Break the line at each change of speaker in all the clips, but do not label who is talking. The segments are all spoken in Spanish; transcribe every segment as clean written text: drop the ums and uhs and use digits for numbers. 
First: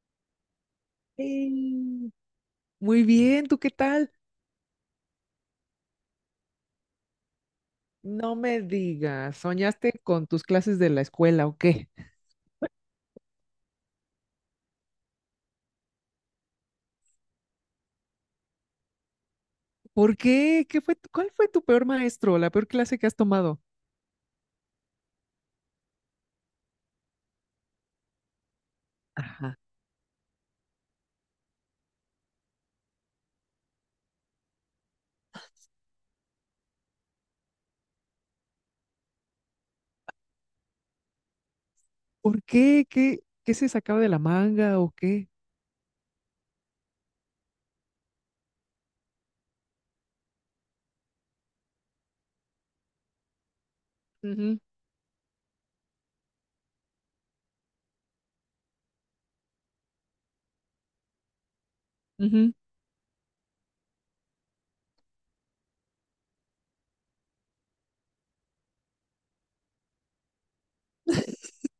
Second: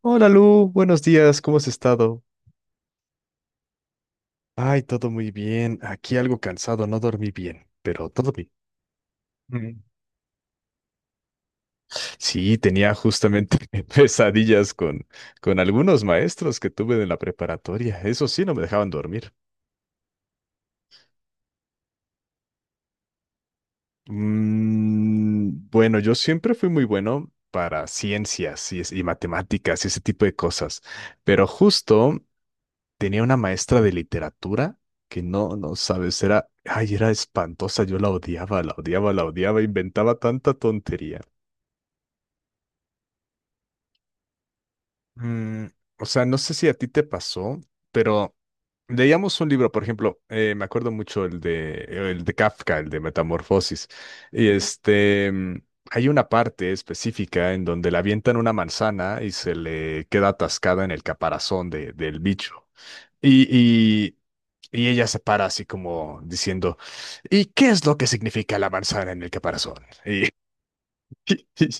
Hola Lu, buenos días, ¿cómo has
Sí.
estado?
Muy bien, ¿tú qué tal?
Ay, todo muy bien. Aquí algo cansado, no dormí bien, pero todo
No
bien.
me digas,
Mm.
¿soñaste con tus clases de la escuela o qué?
Sí, tenía justamente pesadillas con algunos maestros que tuve en la preparatoria. Eso sí, no me dejaban dormir.
¿Por qué? ¿Qué fue cuál fue tu peor maestro, la peor clase que has tomado?
Mm, bueno, yo siempre fui muy bueno para ciencias y
Ajá.
matemáticas y ese tipo de cosas, pero justo tenía una maestra de literatura que no, no sabes, era, ay, era espantosa, yo la odiaba, la odiaba, la odiaba, inventaba tanta tontería.
¿Por qué? ¿Qué se sacaba de la manga o qué?
Mm, o sea, no sé si a ti te pasó, pero leíamos un libro, por ejemplo, me acuerdo mucho el de Kafka, el de Metamorfosis, y
Ujú,
hay una parte específica en donde le avientan una manzana y se le queda atascada en el caparazón del
ujú.
bicho. Y, y, y ella se para así como diciendo, ¿y qué es lo que significa la manzana en el caparazón? Y, y,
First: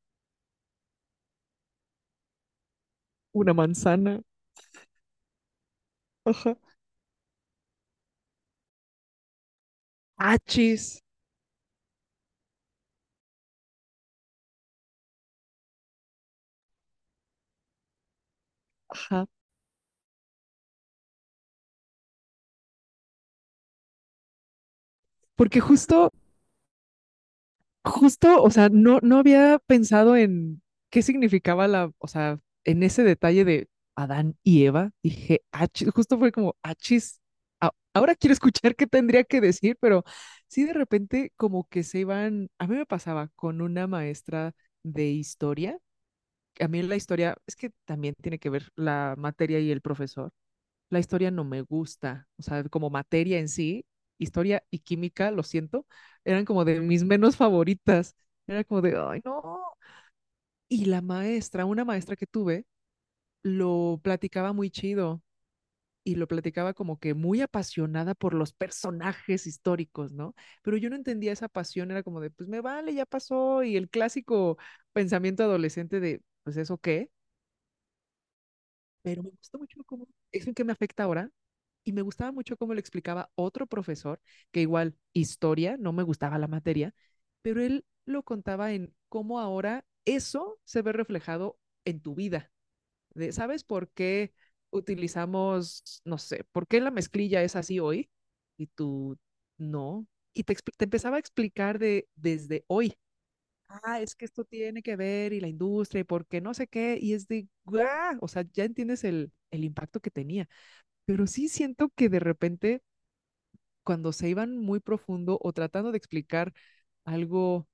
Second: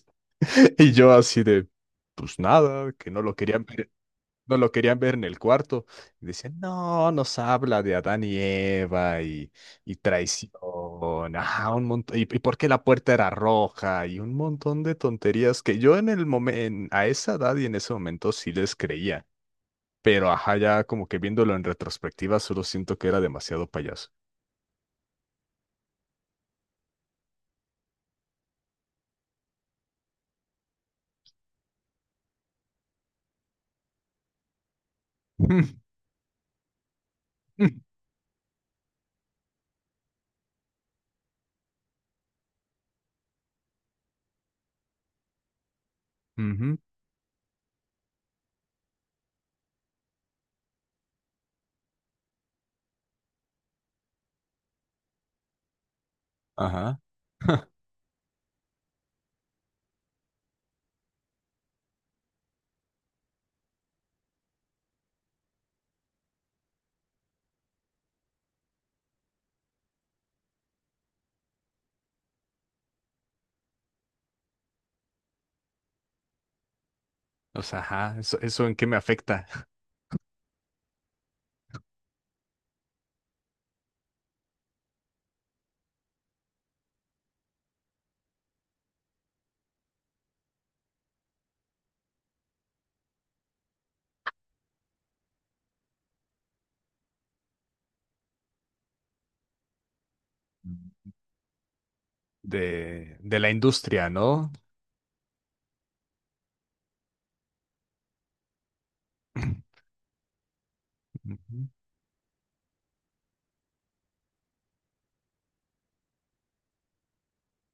y yo así de, pues nada, que no lo
Una
querían ver,
manzana.
no lo querían ver en el cuarto. Y
Ajá.
decían, no, nos habla de Adán y Eva y
Achis.
traición, ajá, un montón, y por qué la puerta era roja y un montón de tonterías que yo en el momento, a esa edad y en ese momento sí les creía,
Ajá.
pero ajá, ya como que viéndolo en retrospectiva, solo siento que era demasiado payaso.
Porque justo Justo, o sea, no, no había pensado en qué significaba la, o sea, en ese detalle de Adán y Eva, dije, "Ach-", justo fue como, achis, ahora quiero escuchar qué tendría que decir, pero sí de repente como que se iban, a mí me pasaba con una maestra de historia, a
Ujú.
mí la historia, es que también tiene que ver la materia y el profesor, la historia no me gusta, o sea, como materia en sí, historia y química, lo siento, eran como de
Ajá.
mis menos favoritas. Era como de, ay, no. Y la maestra, una maestra que tuve, lo platicaba muy chido y lo platicaba como que muy apasionada por los personajes históricos, ¿no? Pero yo no entendía esa pasión, era como de, pues me vale, ya pasó, y el clásico pensamiento adolescente de, pues eso qué,
O sea, ajá, eso en qué me
pero me
afecta
gustó mucho cómo, es lo que me afecta ahora, y me gustaba mucho cómo lo explicaba otro profesor, que igual historia, no me gustaba la materia, pero él lo contaba en cómo ahora eso se ve reflejado en tu vida. De, ¿sabes por qué utilizamos, no sé, por qué la mezclilla es así hoy? Y tú, no. Y te, te empezaba a explicar de desde hoy,
de la
ah,
industria,
es que esto
¿no?
tiene que ver y la industria y por qué no sé qué, y es de, ¡guau! O sea, ya entiendes el impacto que tenía, pero sí
Ujú.
siento que de repente cuando se iban muy profundo o tratando de explicar algo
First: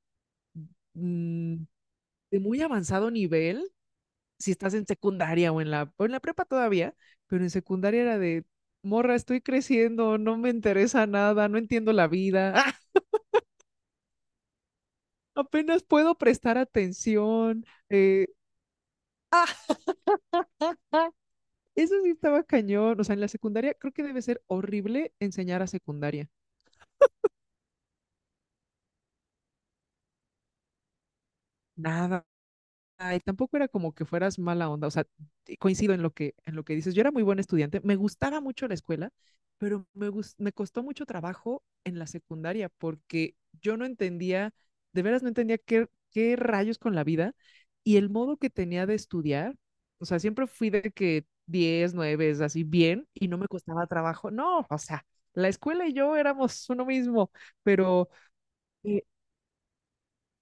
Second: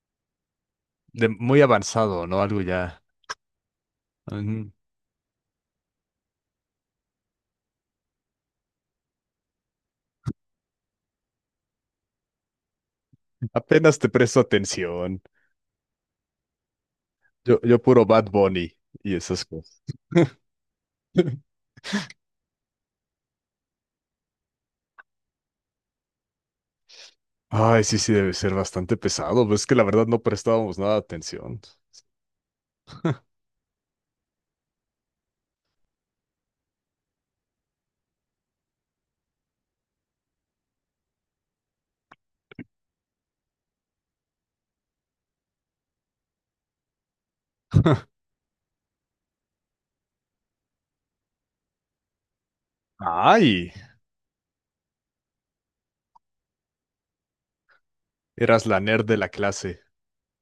De muy
mm,
avanzado,
de
¿no? Algo
muy
ya.
avanzado nivel, si
Ujú.
estás en secundaria o en la prepa todavía, pero en secundaria era de, morra, estoy creciendo, no me interesa nada, no entiendo la vida,
Apenas te presto atención.
apenas puedo prestar
Yo,
atención,
yo puro
eh,
Bad Bunny y esas cosas.
eso sí estaba cañón. O sea, en la secundaria creo que debe ser horrible enseñar a secundaria.
Ay, sí, sí, debe ser bastante pesado. Pues es que la verdad no prestábamos nada de atención.
Nada. Ay, tampoco era como que fueras mala onda, o sea, coincido en lo que dices. Yo era muy buen estudiante, me gustaba mucho la escuela, pero me, me costó mucho trabajo en la secundaria porque yo no entendía, de veras no entendía qué rayos con la vida y el modo que tenía de estudiar, o sea, siempre fui de que 10 9, es así bien y no me
Ay,
costaba trabajo. No, o sea, la escuela y yo éramos uno mismo, pero...
eras la
eh,
nerd de la clase.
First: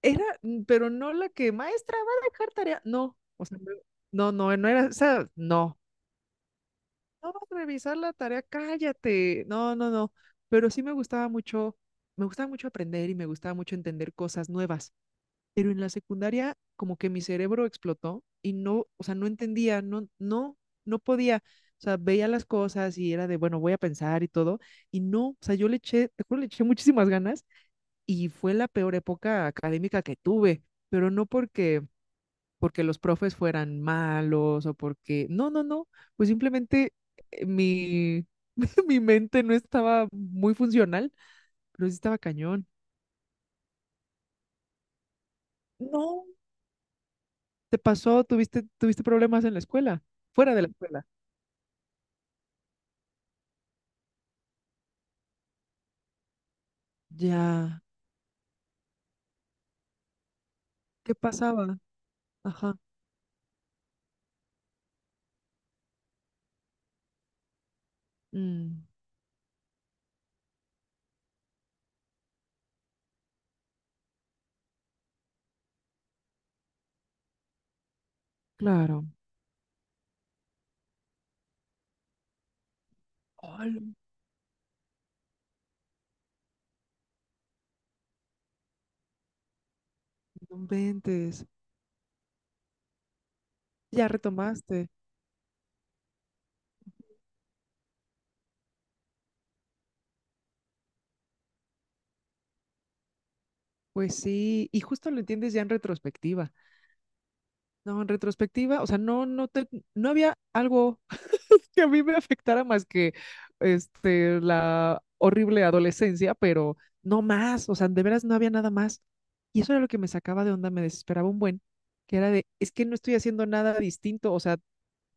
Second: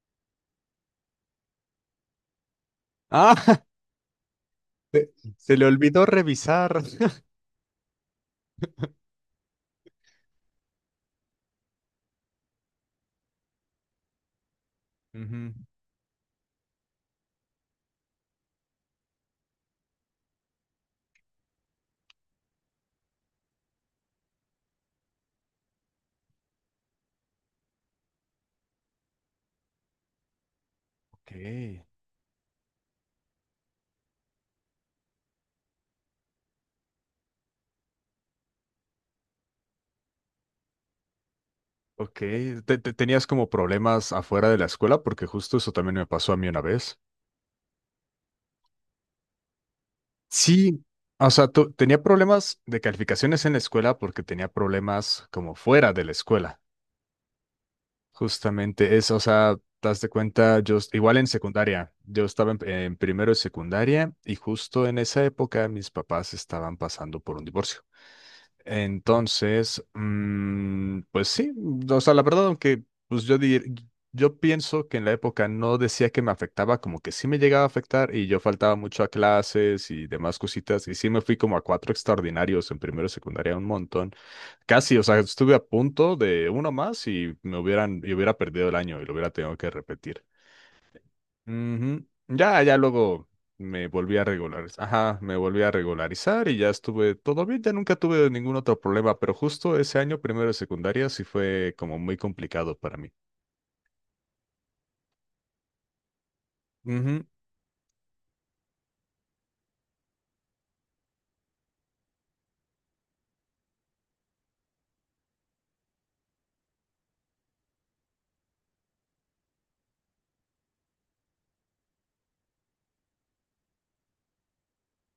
era, pero no la que, maestra, va a dejar tarea. No,
Ah,
o sea, no, no, no era, o
Se,
sea,
se le
no.
olvidó revisar.
No vas a revisar la tarea, cállate. No, no, no. Pero sí me gustaba mucho aprender y me gustaba mucho entender cosas nuevas.
Ujú.
Pero en la secundaria, como que mi cerebro explotó y no, o sea, no entendía, no, no, no podía. O sea, veía las cosas y era de, bueno, voy a pensar y todo. Y no, o sea, yo le eché, te juro, le eché muchísimas ganas y fue la peor época académica que tuve, pero no
Ok,
porque los profes fueran malos o porque... No, no, no, pues simplemente mi, mi mente no estaba muy funcional, pero sí
ok.
estaba cañón.
¿Tenías como problemas afuera de la escuela? Porque justo eso también me
No,
pasó a mí una vez.
¿te pasó? ¿Tuviste, tuviste problemas en la escuela? Fuera de la
Sí,
escuela.
o sea, tenía problemas de calificaciones en la escuela porque tenía problemas como fuera de la escuela.
Ya,
Justamente eso, o sea, te das de cuenta,
¿qué
igual en
pasaba?
secundaria, yo estaba en,
Ajá.
en primero de secundaria y justo en esa época mis papás estaban pasando por un divorcio.
Mm,
Entonces, pues sí, o sea, la verdad, aunque pues yo pienso que en la época no decía que me afectaba, como que sí me llegaba a afectar y yo faltaba mucho
claro.
a clases y demás cositas y sí me fui como a cuatro extraordinarios en primero y secundaria un
Ay,
montón, casi, o sea, estuve a punto de uno más y me hubieran, y hubiera perdido el año y lo hubiera tenido que repetir.
no inventes.
Ujú. Ya, ya luego me
Ya
volví a regularizar.
retomaste.
Ajá, me volví a regularizar y ya estuve todo bien, ya nunca tuve ningún otro problema, pero justo ese año, primero de secundaria, sí fue como muy complicado para mí.
Pues sí, y justo lo entiendes ya en retrospectiva.
Ujú.
No, en retrospectiva, o sea, no, no te, no había algo que a mí me afectara más que este, la horrible adolescencia, pero no más, o sea, de veras no había nada más. Y eso era lo que me sacaba de onda, me desesperaba un buen, que era de, es que no estoy haciendo nada distinto, o sea,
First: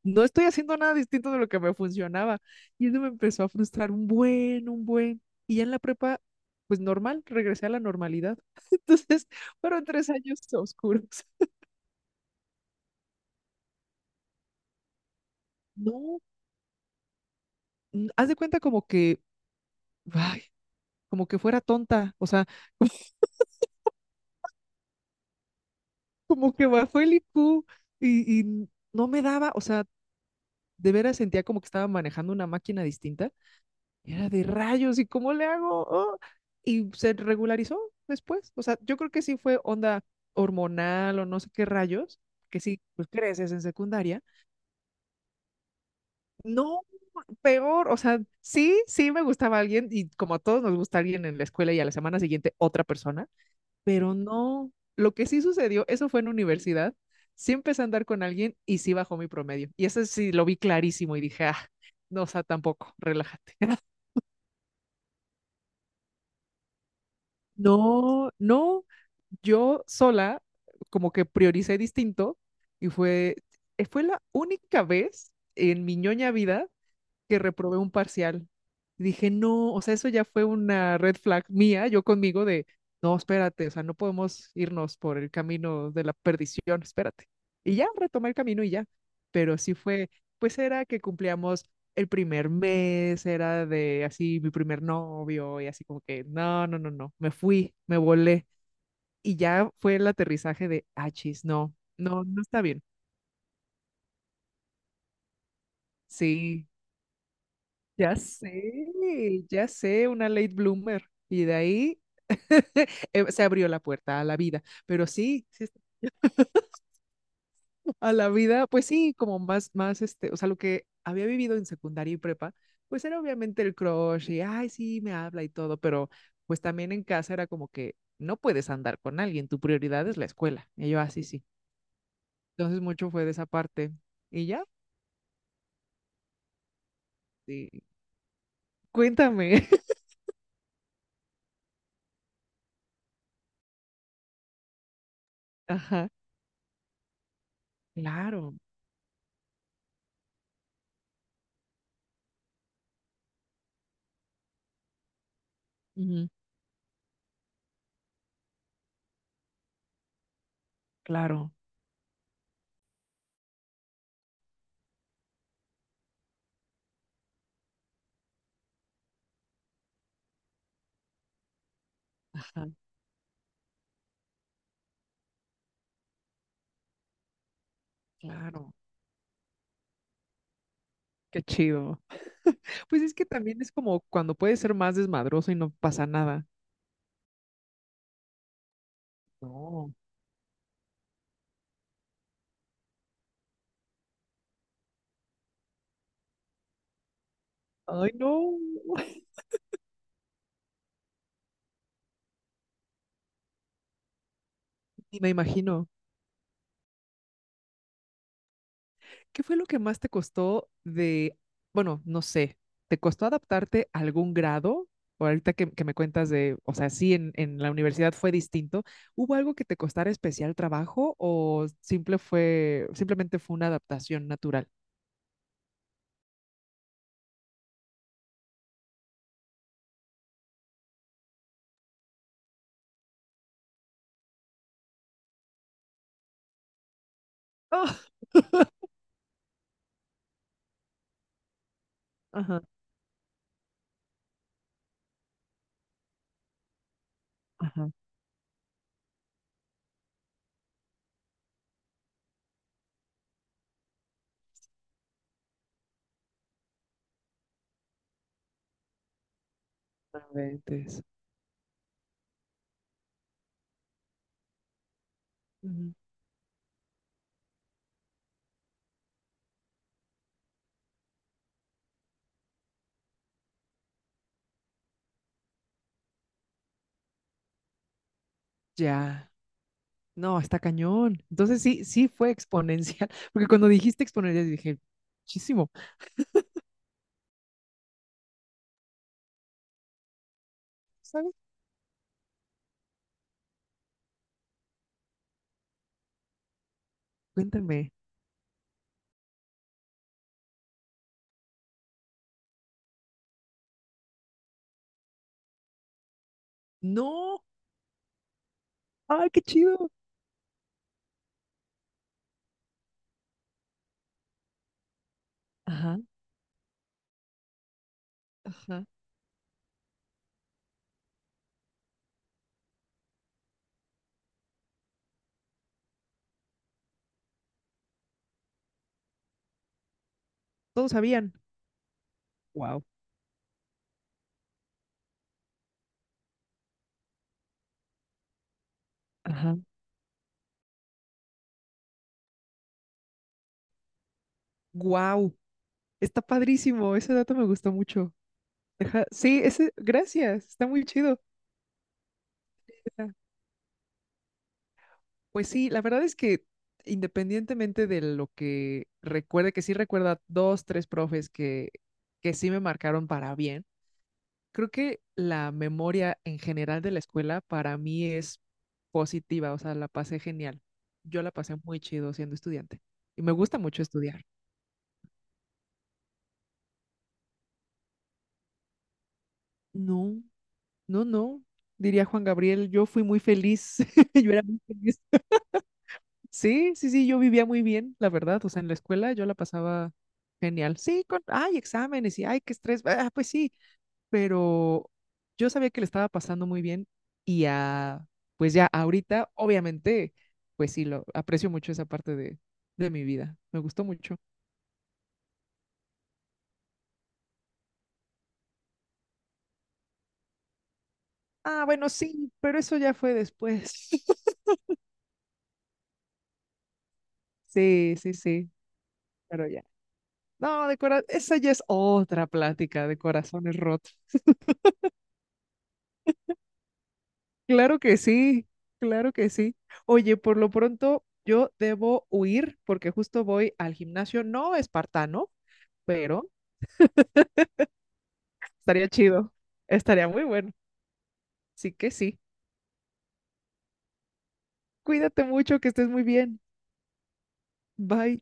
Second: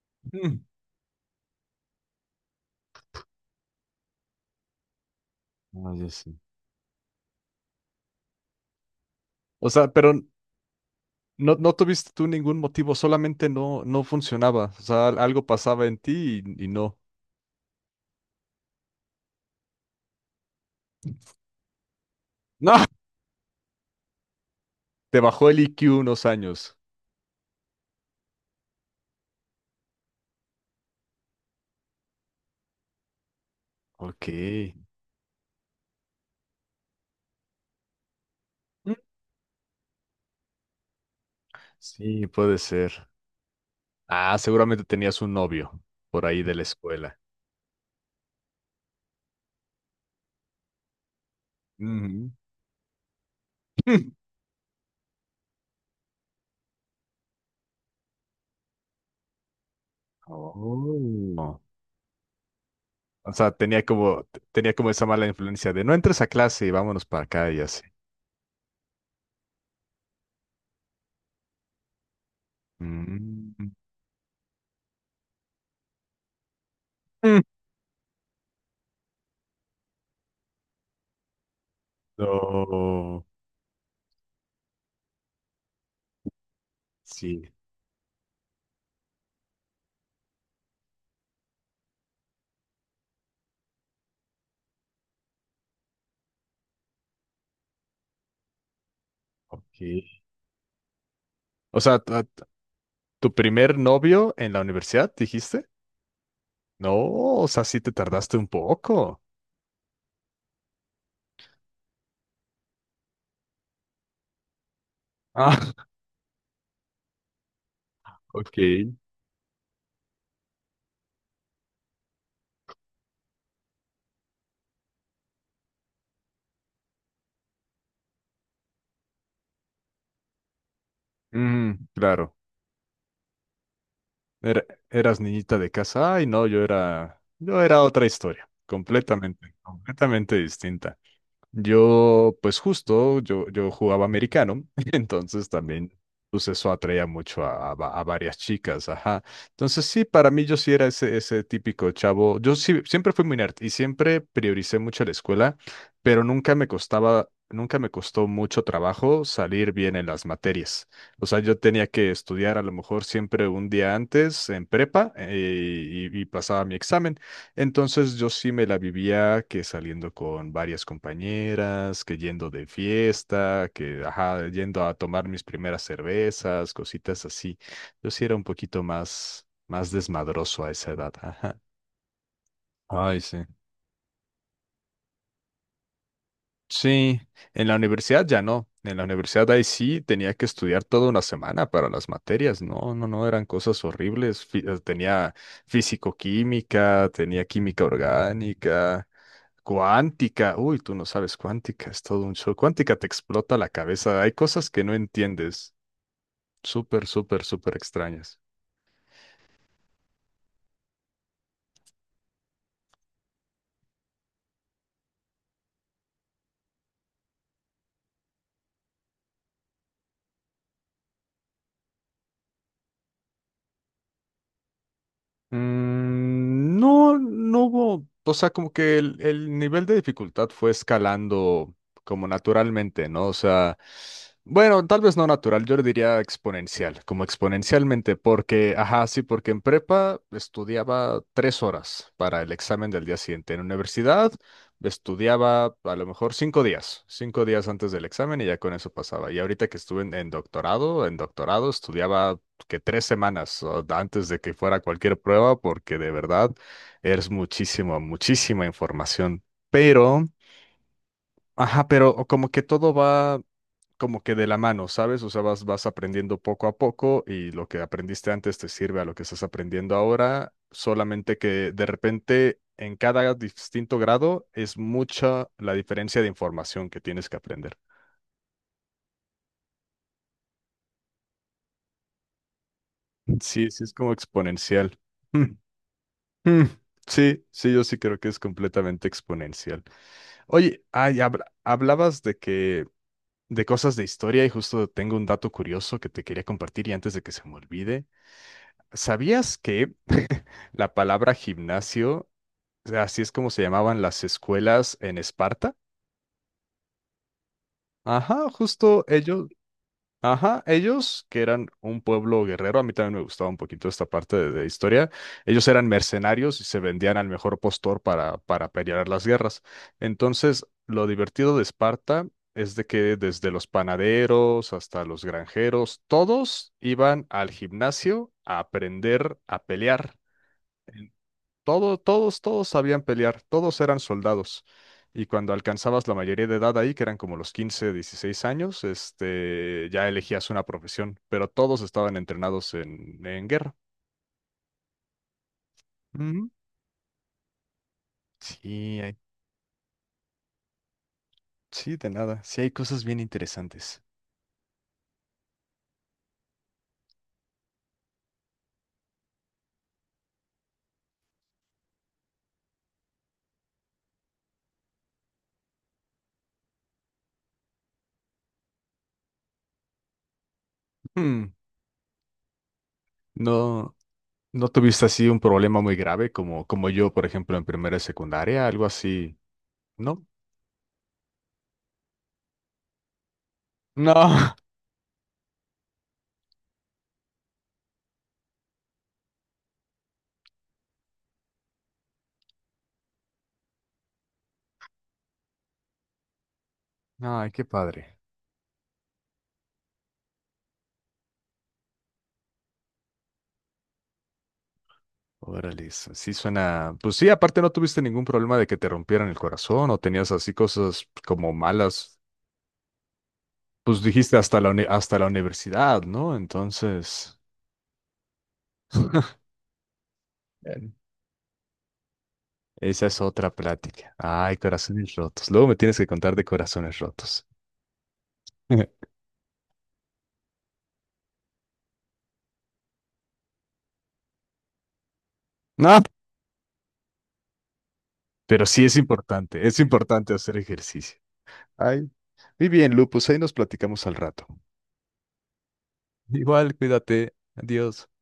no estoy
Mm.
haciendo nada distinto de lo que me funcionaba. Y eso me empezó a frustrar un buen, un buen. Y ya en la
Ah, ya
prepa,
sé.
pues normal, regresé a la normalidad. Entonces,
O
fueron
sea,
tres
pero
años oscuros.
no, no tuviste tú ningún motivo, solamente no, no funcionaba. O sea, algo pasaba en
No,
ti y no.
haz de cuenta como que, ay, como que fuera tonta, o sea,
No. Te bajó el IQ unos
como que
años.
bajó el IQ y no me daba, o sea, de veras sentía como que estaba manejando una máquina distinta. Y
Ok.
era de rayos, ¿y cómo le hago? Oh. Y se regularizó después. O sea,
Mm.
yo creo que sí fue onda hormonal o no sé qué rayos,
Sí, puede
que sí,
ser.
pues creces en secundaria.
Ah, seguramente tenías un novio por ahí de la
No,
escuela.
peor, o sea, sí, sí me gustaba alguien y como a todos nos gusta alguien en la escuela y a la semana
Ujú.
siguiente otra persona. Pero no, lo que sí sucedió, eso fue en universidad, sí empecé a andar con alguien y sí bajó mi promedio. Y eso sí lo vi clarísimo y dije, ah,
Oh.
no, o sea, tampoco,
O sea,
relájate.
tenía como, tenía como esa mala influencia de no entres a clase y vámonos para acá y así.
No, no, yo sola como que prioricé distinto y fue,
Mm.
fue la única vez en mi ñoña vida que
Mm.
reprobé un parcial. Y dije, no, o sea, eso ya fue una red flag mía, yo conmigo de, no,
No.
espérate, o sea, no podemos irnos por el camino de la perdición, espérate.
Sí,
Y ya retomé el camino y ya. Pero sí fue, pues era que cumplíamos el primer mes, era de así mi primer novio y así como que, no, no, no, no, me fui, me volé. Y ya
ok.
fue el aterrizaje de, ah, chis, no,
O sea, tu
no, no está bien.
tu primer novio en la universidad, ¿dijiste?
Sí.
No, o sea, sí te
Ya
tardaste un
sé,
poco.
ya sé, una late bloomer. Y de ahí se abrió la puerta a la vida. Pero sí, sí,
Ah,
a la
ok.
vida, pues sí, como más, más, este, o sea, lo que había vivido en secundaria y prepa, pues era obviamente el crush y, ay, sí, me habla y todo, pero pues también en casa era como que no puedes andar con alguien, tu prioridad es la escuela. Y yo, así, sí. Sí".
Mm, claro.
Entonces mucho fue de esa parte. Y
Era-
ya,
eras niñita de casa. Ay, no, yo era, yo
sí.
era otra historia, completamente,
Cuéntame.
completamente distinta. Yo, pues justo, yo jugaba americano, entonces también,
Ajá,
pues eso atraía mucho a varias
claro,
chicas, ajá. Entonces sí, para mí yo sí era ese típico chavo. Yo sí, siempre fui muy nerd y siempre prioricé mucho la escuela, pero
ujú,
nunca me costaba, nunca me costó mucho trabajo salir bien en las materias. O sea,
claro,
yo tenía que estudiar a lo mejor siempre un día antes en prepa y pasaba mi examen. Entonces yo sí me la vivía que saliendo con varias compañeras, que yendo
ajá,
de fiesta, que ajá, yendo a tomar mis primeras cervezas, cositas así. Yo sí era un
claro.
poquito más, más desmadroso a esa edad.
Qué
Ajá.
chido. Pues es
Ay,
que
sí.
también es como cuando puedes ser más desmadroso y no pasa nada.
Sí, en la universidad ya no. En la universidad ahí
No.
sí tenía que estudiar toda una semana para las materias. No, no, no, eran cosas horribles. Tenía físico-química, tenía química
Ay, no.
orgánica, cuántica. Uy, tú no sabes cuántica, es todo un show. Cuántica te explota la cabeza. Hay cosas que no
Y me
entiendes.
imagino,
Súper, súper, súper extrañas.
¿qué fue lo que más te costó de, bueno, no sé, ¿te costó adaptarte a algún grado? O ahorita que me cuentas de, o sea, sí, en la universidad fue distinto. ¿Hubo algo que te costara especial trabajo o simple fue, simplemente fue una adaptación natural?
No, no hubo, o sea, como que el nivel de dificultad fue escalando como naturalmente, ¿no? O sea, bueno, tal vez no natural, yo le diría exponencial, como
Ah,
exponencialmente, porque, ajá, sí, porque en prepa estudiaba 3 horas para el
ajá,
examen del día siguiente. En universidad estudiaba a lo mejor 5 días, 5 días
ajá.
antes del examen y ya con eso pasaba. Y ahorita que estuve en doctorado estudiaba que 3 semanas o antes de que fuera cualquier prueba, porque de verdad es muchísimo, muchísima información. Pero,
No inventes.
ajá, pero como que todo va como que de la mano, ¿sabes? O sea, vas
Ujú.
aprendiendo poco a poco y lo que aprendiste antes te sirve a lo que estás aprendiendo ahora, solamente que de repente en cada distinto grado es mucha la diferencia de información que tienes que aprender.
Ya. No, está cañón. Entonces sí, sí fue exponencial, porque cuando
Sí, sí, es
dijiste
como
exponencial dije,
exponencial.
muchísimo,
Mm, sí, sí, yo sí creo que es completamente exponencial. Oye, ay,
¿sabes?
hablabas de cosas de historia y justo tengo un dato curioso que te quería compartir y antes de que se me
Cuéntame.
olvide, ¿sabías que la palabra gimnasio, así es como se llamaban las escuelas en Esparta?
No,
Ajá, justo
ay, qué
ellos.
chido.
Ajá, ellos que eran un pueblo guerrero, a mí también me gustaba un poquito esta parte de historia, ellos eran
Ajá,
mercenarios y se vendían al mejor postor para
ajá.
pelear las guerras. Entonces, lo divertido de Esparta es de que desde los panaderos hasta los granjeros, todos iban al gimnasio a aprender a pelear.
Todos sabían.
Todos
Wow.
sabían pelear, todos eran soldados. Y cuando alcanzabas la mayoría de edad ahí, que eran como los 15, 16 años,
Ajá.
ya elegías una profesión, pero todos estaban entrenados en guerra.
Wow. Está
Ujú.
padrísimo, ese dato me gustó mucho.
Sí,
Ajá. Sí, ese, gracias, está muy chido.
sí, de nada. Sí, hay cosas
Ajá.
bien interesantes.
Pues sí, la verdad es que independientemente de lo que recuerde, que sí recuerda dos, tres profes que sí me marcaron para bien. Creo que la memoria en general de la escuela para mí es positiva, o sea, la pasé genial. Yo la
Hmm,
pasé muy chido siendo estudiante y me gusta mucho
No,
estudiar.
no tuviste así un problema muy grave como yo, por ejemplo, en primera y secundaria, algo así,
No,
¿no?
no, no, diría Juan Gabriel, yo fui muy feliz,
No.
yo era muy feliz. Sí, sí, sí, yo vivía muy bien, la verdad, o sea, en la escuela yo la pasaba genial. Sí, con, ay, exámenes y ay, qué estrés, ah, pues sí, pero yo sabía que le estaba pasando muy bien y
Ay, qué
a,
padre.
pues ya ahorita, obviamente, pues sí, lo aprecio mucho esa parte de mi vida. Me gustó mucho.
Órale, eso sí suena. Pues sí, aparte no tuviste ningún problema de que te rompieran el corazón o tenías así cosas como
Ah, bueno,
malas.
sí, pero eso ya fue después.
Pues dijiste hasta la universidad, ¿no? Entonces.
Sí, sí, sí, pero ya. No, de
Bueno,
corazón, esa ya es otra plática de
esa es otra
corazones rotos.
plática. Ay, corazones rotos. Luego me tienes que contar de corazones rotos.
Claro que sí, claro que sí. Oye, por lo pronto yo debo huir porque justo voy al gimnasio, no espartano,
No,
pero
pero sí
estaría chido,
es
estaría muy
importante
bueno.
hacer ejercicio.
Sí que
Ay.
sí.
Muy bien, Lu, pues ahí nos platicamos al rato.
Cuídate mucho, que estés muy bien.
Igual, cuídate. Adiós.
Bye.